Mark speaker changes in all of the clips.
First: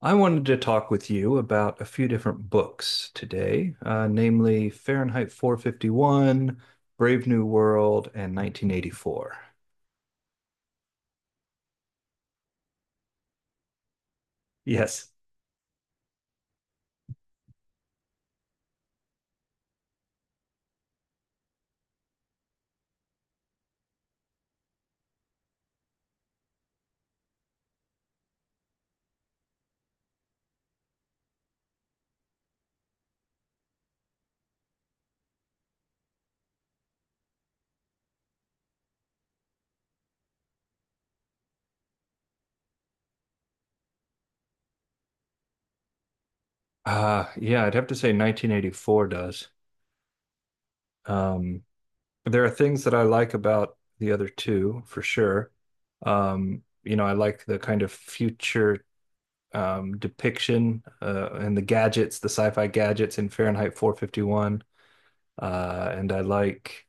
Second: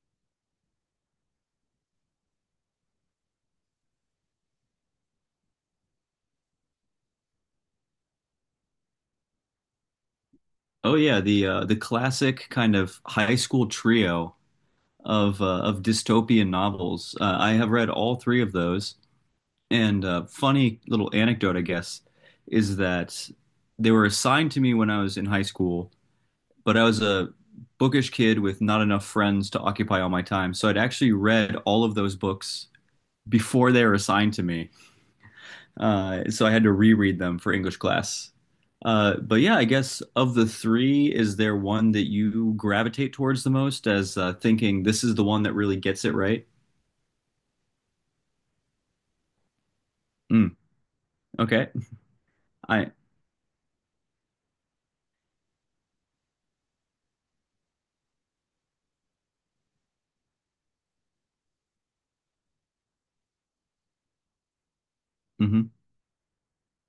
Speaker 1: I wanted to talk with you about a few different books today, namely Fahrenheit 451, Brave New World, and 1984.
Speaker 2: Oh yeah, the classic kind of high school trio
Speaker 1: Yes.
Speaker 2: of dystopian novels. I have read all three of those. And funny little anecdote, I guess, is that they were assigned to me when I was in high school, but I was a bookish kid with not enough friends to occupy all my time. So I'd actually read all of those books before they were assigned to me. So I had to reread them for English class. But yeah, I guess of the three, is there one that you gravitate towards the most as thinking this is the one that really gets it right?
Speaker 1: Yeah, I'd have to say 1984 does.
Speaker 2: Mm,
Speaker 1: Um,
Speaker 2: okay.
Speaker 1: there are things
Speaker 2: I
Speaker 1: that I like about the other two for sure. You know, I like the kind of future depiction and the gadgets, the sci-fi gadgets in Fahrenheit 451.
Speaker 2: Hmm.
Speaker 1: And I like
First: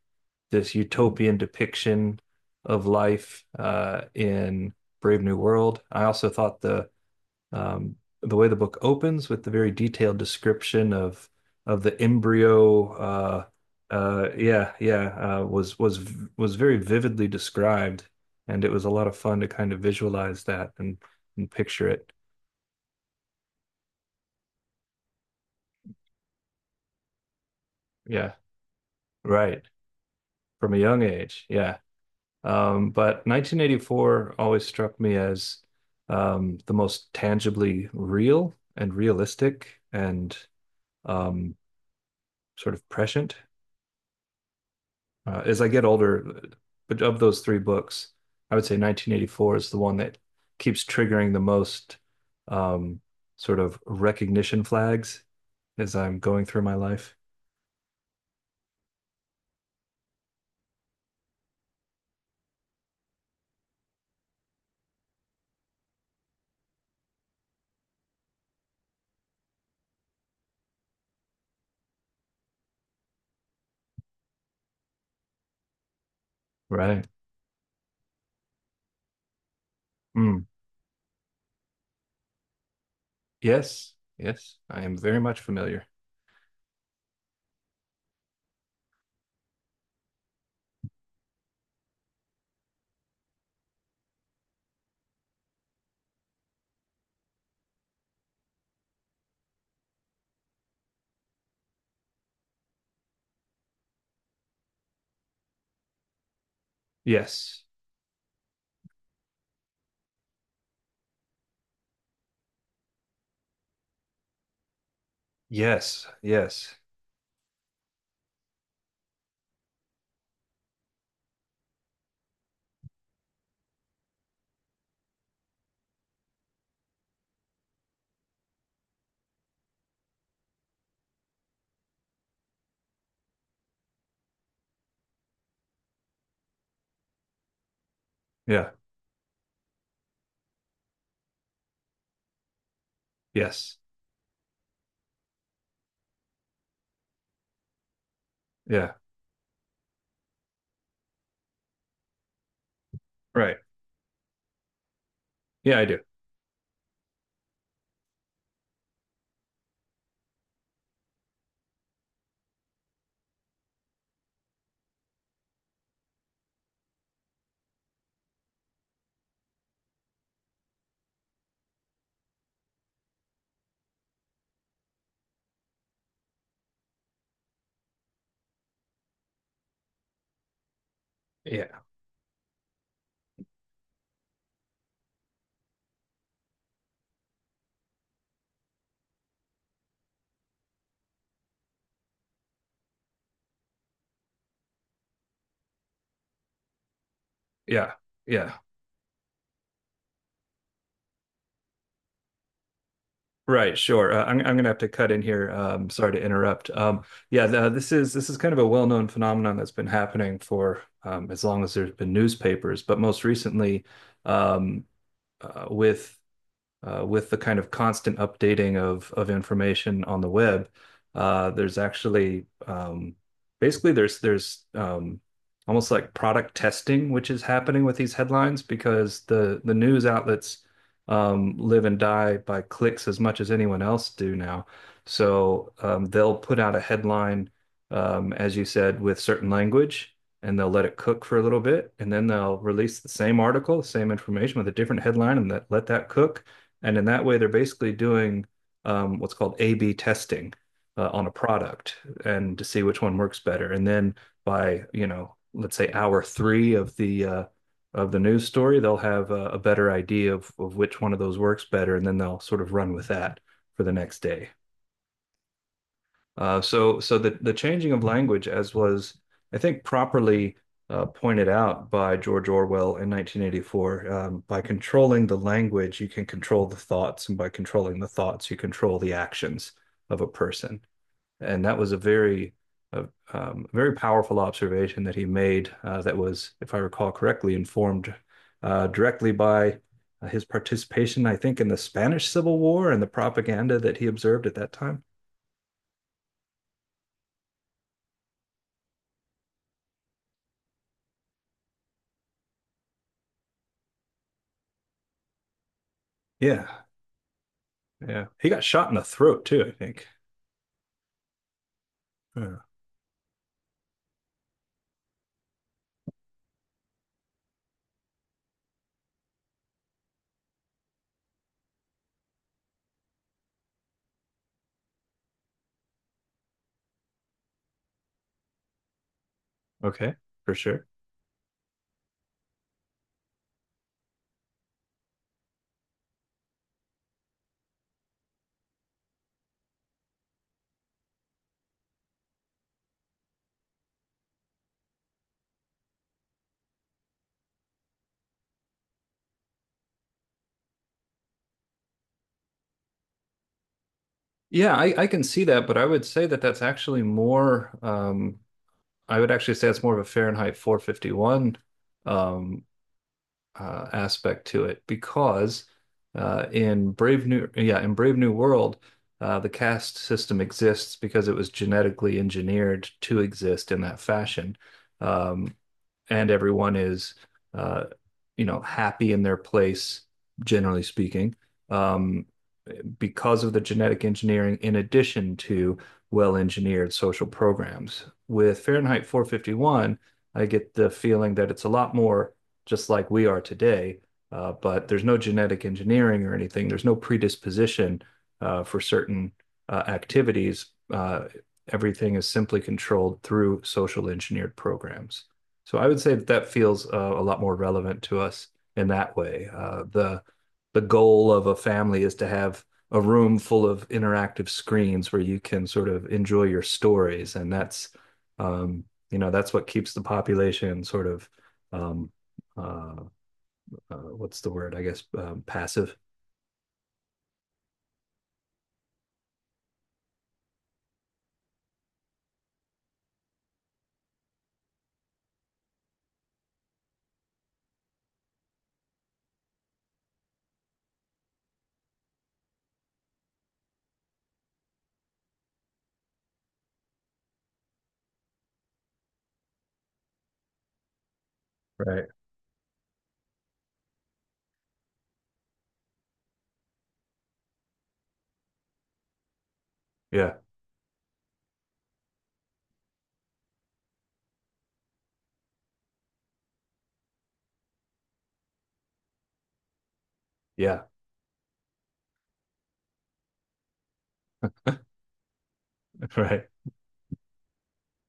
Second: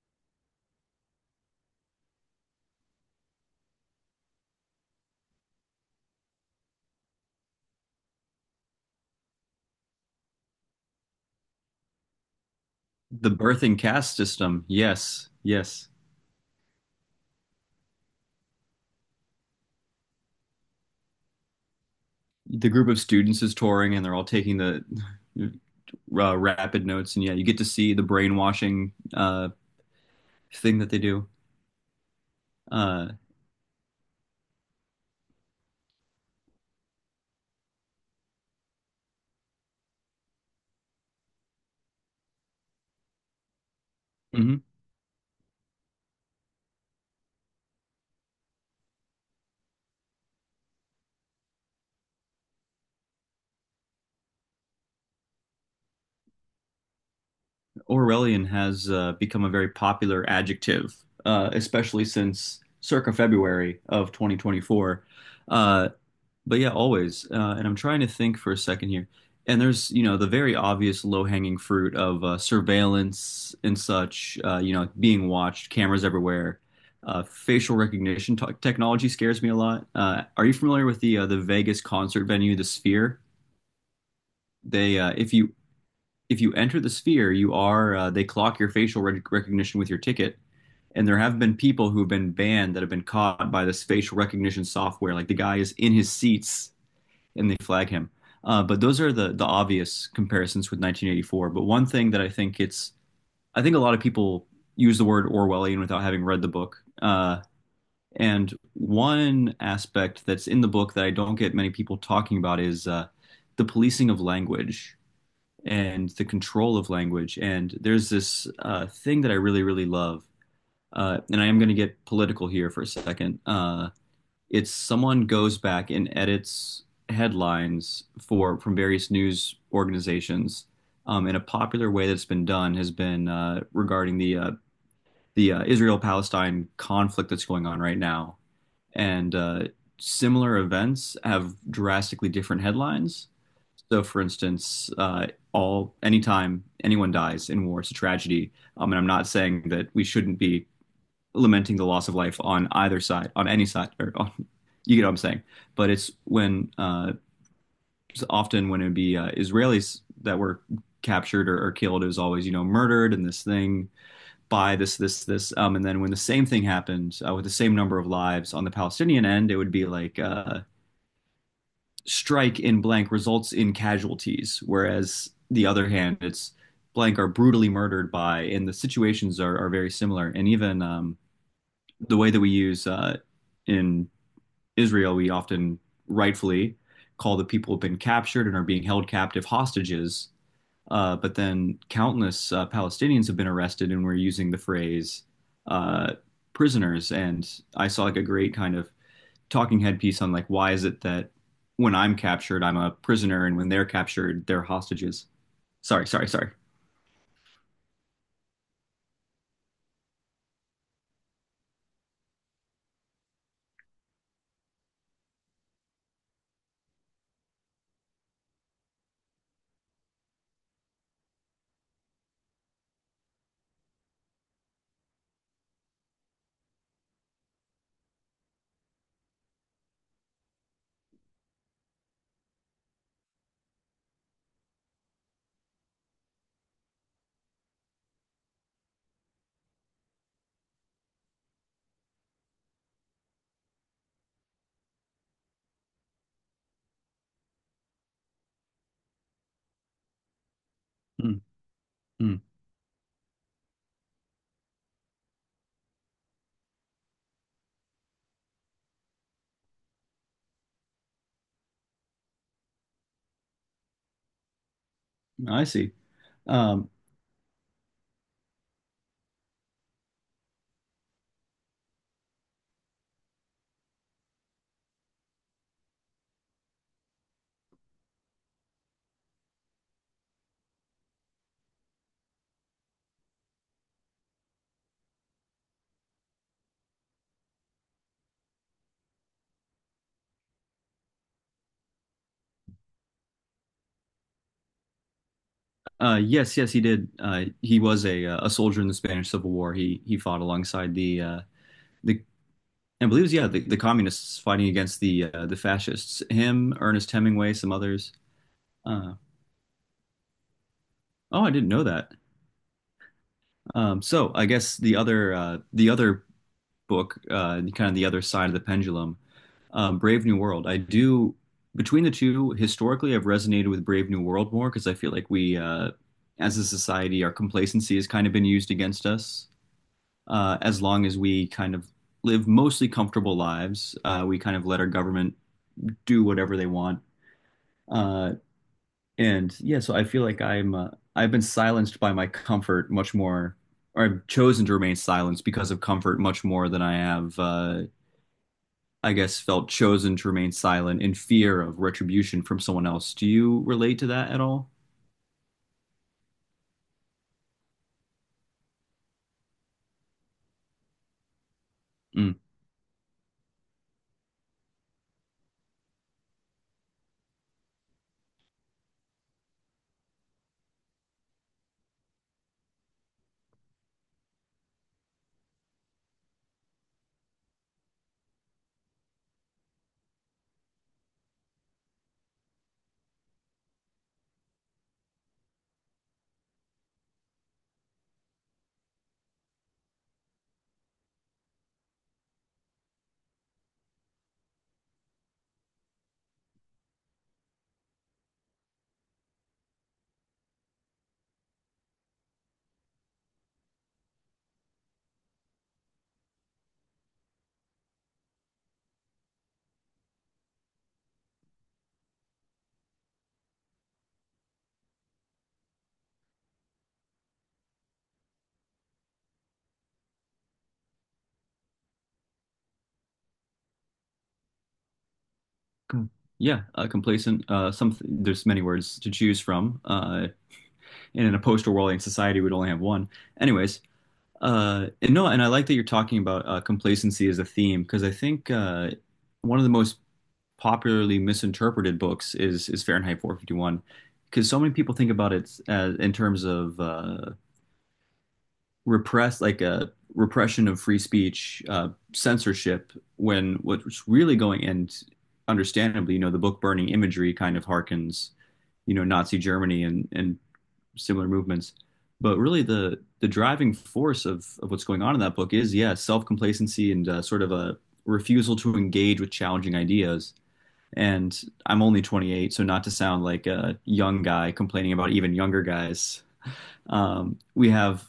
Speaker 1: this utopian depiction of life in Brave New World. I also thought um, the way the book opens with the very detailed description of the embryo,
Speaker 2: The birth and caste
Speaker 1: uh,
Speaker 2: system.
Speaker 1: yeah,
Speaker 2: Yes,
Speaker 1: yeah, uh, was
Speaker 2: yes.
Speaker 1: was was very vividly described, and it was a lot of fun to kind of visualize that and picture it.
Speaker 2: The group of students is touring and they're all taking the rapid notes, and yeah, you get to see the
Speaker 1: Yeah,
Speaker 2: brainwashing
Speaker 1: right. From a
Speaker 2: thing that they
Speaker 1: young
Speaker 2: do.
Speaker 1: age. Yeah. Um,
Speaker 2: Uh,
Speaker 1: but 1984 always struck me as the most tangibly real and realistic and um, sort of prescient.
Speaker 2: mhm.
Speaker 1: As I get older, but of those three books, I would say 1984 is the one that keeps triggering the most um, sort of recognition flags as I'm going through my life.
Speaker 2: Orwellian has become a very popular adjective, especially since circa February of 2024. Uh, but yeah, always. And I'm trying to think for a second here. And there's, the very obvious low-hanging fruit of surveillance and such, being watched, cameras everywhere.
Speaker 1: Right.
Speaker 2: Facial recognition technology scares me a lot.
Speaker 1: Mm.
Speaker 2: Are you familiar with the Vegas concert venue, the Sphere?
Speaker 1: Yes. Yes. I am
Speaker 2: They,
Speaker 1: very
Speaker 2: if
Speaker 1: much
Speaker 2: you
Speaker 1: familiar.
Speaker 2: if you enter the sphere, you are they clock your facial recognition with your ticket. And there have been people who have been banned that have been caught by this facial recognition software. Like the guy is in his seats and they flag him. But those are the obvious comparisons with 1984. But one thing that I think it's, I think a lot of people use the word Orwellian without having read the book. Uh,
Speaker 1: Yes.
Speaker 2: and one aspect that's in the book that I don't get many people talking about is the policing of language
Speaker 1: Yes.
Speaker 2: and the
Speaker 1: Yes.
Speaker 2: control of language. And there's this thing that I really, really love. And I am going to get political here for a second. It's someone goes back and edits headlines for from various news organizations. And a popular way that's been done has been regarding the Israel Palestine conflict that's going on right now
Speaker 1: Yeah.
Speaker 2: and similar events have drastically different headlines.
Speaker 1: Yes.
Speaker 2: So, for instance, all anytime anyone dies in war, it's a tragedy. Um,
Speaker 1: Yeah.
Speaker 2: and I'm not saying that we shouldn't be lamenting the loss of life on either side, on
Speaker 1: Right.
Speaker 2: any side, or on, you get what I'm saying.
Speaker 1: Yeah, I
Speaker 2: But
Speaker 1: do.
Speaker 2: it's when it's often when it'd be Israelis that were captured or killed, it was always murdered and this thing by this. And then when the same thing happened with the same number of lives on the Palestinian end, it would be like strike in blank results in casualties. Whereas the other hand, it's blank are brutally murdered by, and the situations are very similar. And even
Speaker 1: Yeah.
Speaker 2: the way that we use in Israel, we often rightfully call the people who've been captured and are being held captive hostages, but then countless Palestinians have been arrested and were using the phrase uh, prisoners. And I
Speaker 1: Yeah.
Speaker 2: saw like a
Speaker 1: Yeah.
Speaker 2: great kind of talking head piece on like, why is it that when I'm captured, I'm a prisoner, and when
Speaker 1: Right.
Speaker 2: they're
Speaker 1: Sure. Uh, I'm
Speaker 2: captured,
Speaker 1: I'm
Speaker 2: they're
Speaker 1: gonna have to cut in
Speaker 2: hostages?
Speaker 1: here.
Speaker 2: Sorry,
Speaker 1: Sorry to
Speaker 2: sorry, sorry.
Speaker 1: interrupt. Yeah. The, this is kind of a well-known phenomenon that's been happening for as long as there's been newspapers, but most recently, um, uh, with with the kind of constant updating of information on the web, there's actually basically there's almost like product testing which is happening with these headlines because the news outlets live and die by clicks as much as anyone else do now. So they'll put out a headline, as you said, with certain language. And they'll let it cook for a little bit, and then they'll release the same article, the same information with a different headline, and let that cook, and in that way, they're basically doing what's called A/B testing on a product
Speaker 2: Mm-hmm.
Speaker 1: and to see which one works better. And then by, you know, let's say hour three of the news story, they'll have a better idea of which one of those works better, and then they'll sort of run with that for the next day.
Speaker 2: I see.
Speaker 1: Uh,
Speaker 2: Um,
Speaker 1: so, so the changing of language, as was I think properly pointed out by George Orwell in 1984, by controlling the language, you can control the thoughts, and by controlling the thoughts, you control the actions of a person. And that was a very powerful observation that he made that was, if I recall correctly, informed directly by his participation, I think, in the Spanish Civil War and the propaganda that he observed at that time.
Speaker 2: yes, yes, he did. He was a soldier in the Spanish Civil War. He fought alongside the, I believe it was, yeah, the communists fighting against the fascists.
Speaker 1: Yeah,
Speaker 2: Him, Ernest Hemingway, some others.
Speaker 1: yeah. He got shot in the
Speaker 2: Uh,
Speaker 1: throat too, I think.
Speaker 2: Oh, I didn't know that.
Speaker 1: Yeah.
Speaker 2: So I guess the other book, kind of the other side of the pendulum, Brave New World. I do Between the two, historically, I've resonated with Brave New World more because I feel like we, as a society, our complacency has kind of been used against us.
Speaker 1: Okay, for
Speaker 2: As
Speaker 1: sure.
Speaker 2: long as we kind of live mostly comfortable lives, we kind of let our government do whatever they want. Uh, And yeah, so I feel like I'm I've been silenced by my comfort much more, or I've chosen to remain silenced because of comfort much more than I have, I guess, felt chosen to remain silent in fear of retribution from someone else. Do you relate to that at all?
Speaker 1: Yeah, I can see that, but I would say that that's actually more, I would actually say it's more of a Fahrenheit 451
Speaker 2: Mm.
Speaker 1: um, aspect to it because in Brave New World, the caste system exists because it was genetically engineered to exist in that fashion. Um, and everyone is uh, you know, happy in their place, generally speaking, um, because of the genetic engineering, in addition to well-engineered social programs. With Fahrenheit 451, I get the feeling that it's a lot more just like we are today, but there's no genetic engineering or anything. There's no predisposition for certain activities. Everything is simply controlled through social engineered programs. So I would say that that feels a lot more relevant to us in that way. The goal of a family is to have a room full of interactive screens where you can sort of enjoy your stories, and that's um, you know, that's what keeps the population sort of um, uh, what's the word? I guess passive.
Speaker 2: Com- Yeah, complacent. Some There's many words to choose from. And in a post-Orwellian society, we'd only have one. Anyways, and no, and I like that you're talking about complacency as a theme because I think one of the most popularly misinterpreted books is Fahrenheit 451 because so many people think about it as in terms of repress like a repression of free speech,
Speaker 1: Right.
Speaker 2: censorship. When what's really going and understandably, the book burning imagery kind of harkens Nazi Germany and
Speaker 1: Yeah.
Speaker 2: and similar movements. But really, the driving force of what's going on in that book is yeah, self complacency and sort of a refusal to engage with challenging ideas.
Speaker 1: Yeah.
Speaker 2: And I'm only 28, so not to sound like a young guy complaining about even younger guys,
Speaker 1: Right.
Speaker 2: we have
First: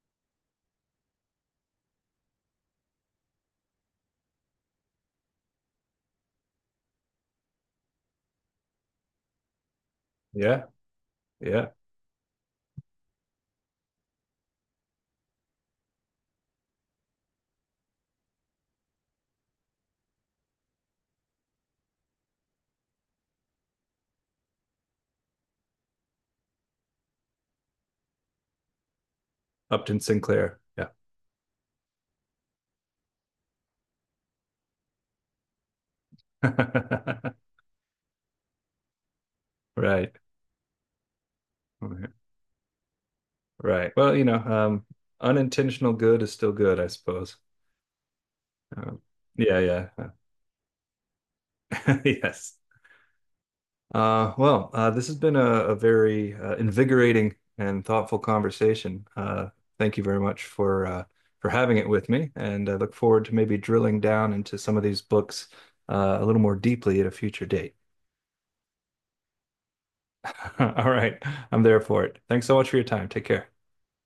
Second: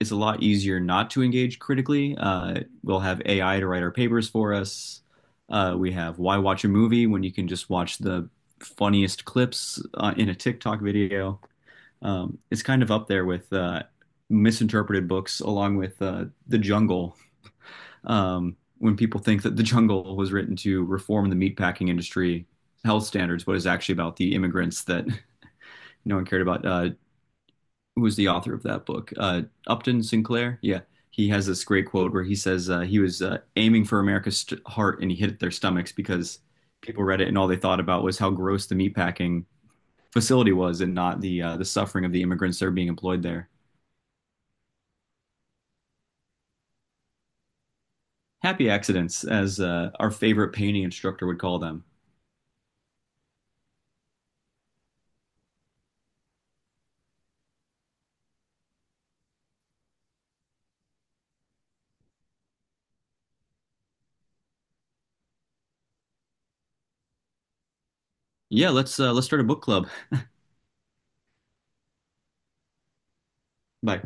Speaker 2: it's a lot easier not to engage critically. We'll have AI to write our papers for us. We have Why watch a movie when you can just watch the funniest clips in a
Speaker 1: Yeah.
Speaker 2: TikTok video.
Speaker 1: Yeah.
Speaker 2: It's kind of up there with misinterpreted books, along with The Jungle, when people think that The Jungle was written to reform the meatpacking industry health standards, but is actually about the immigrants that no one cared about. Who was the author of that book?
Speaker 1: Upton
Speaker 2: Upton
Speaker 1: Sinclair.
Speaker 2: Sinclair? Yeah.
Speaker 1: Yeah.
Speaker 2: He has this great quote where he says he was aiming for America's heart and he hit their stomachs because people read it and all they thought about was how gross the meatpacking
Speaker 1: Right.
Speaker 2: facility was and not the suffering
Speaker 1: Okay.
Speaker 2: of the immigrants that are being employed there.
Speaker 1: Right. Well, you know, unintentional good is still good, I suppose.
Speaker 2: Happy
Speaker 1: Um,
Speaker 2: accidents,
Speaker 1: yeah,
Speaker 2: as
Speaker 1: yeah.
Speaker 2: our favorite painting instructor would call them.
Speaker 1: Yes. Well, this has been a very invigorating and thoughtful conversation. Thank you very much for having it with me, and I look forward to maybe drilling down into some of these books a little more deeply at a future date.
Speaker 2: Yeah, let's start a book club.
Speaker 1: All right, I'm there for it. Thanks so much for your time. Take care.
Speaker 2: Bye.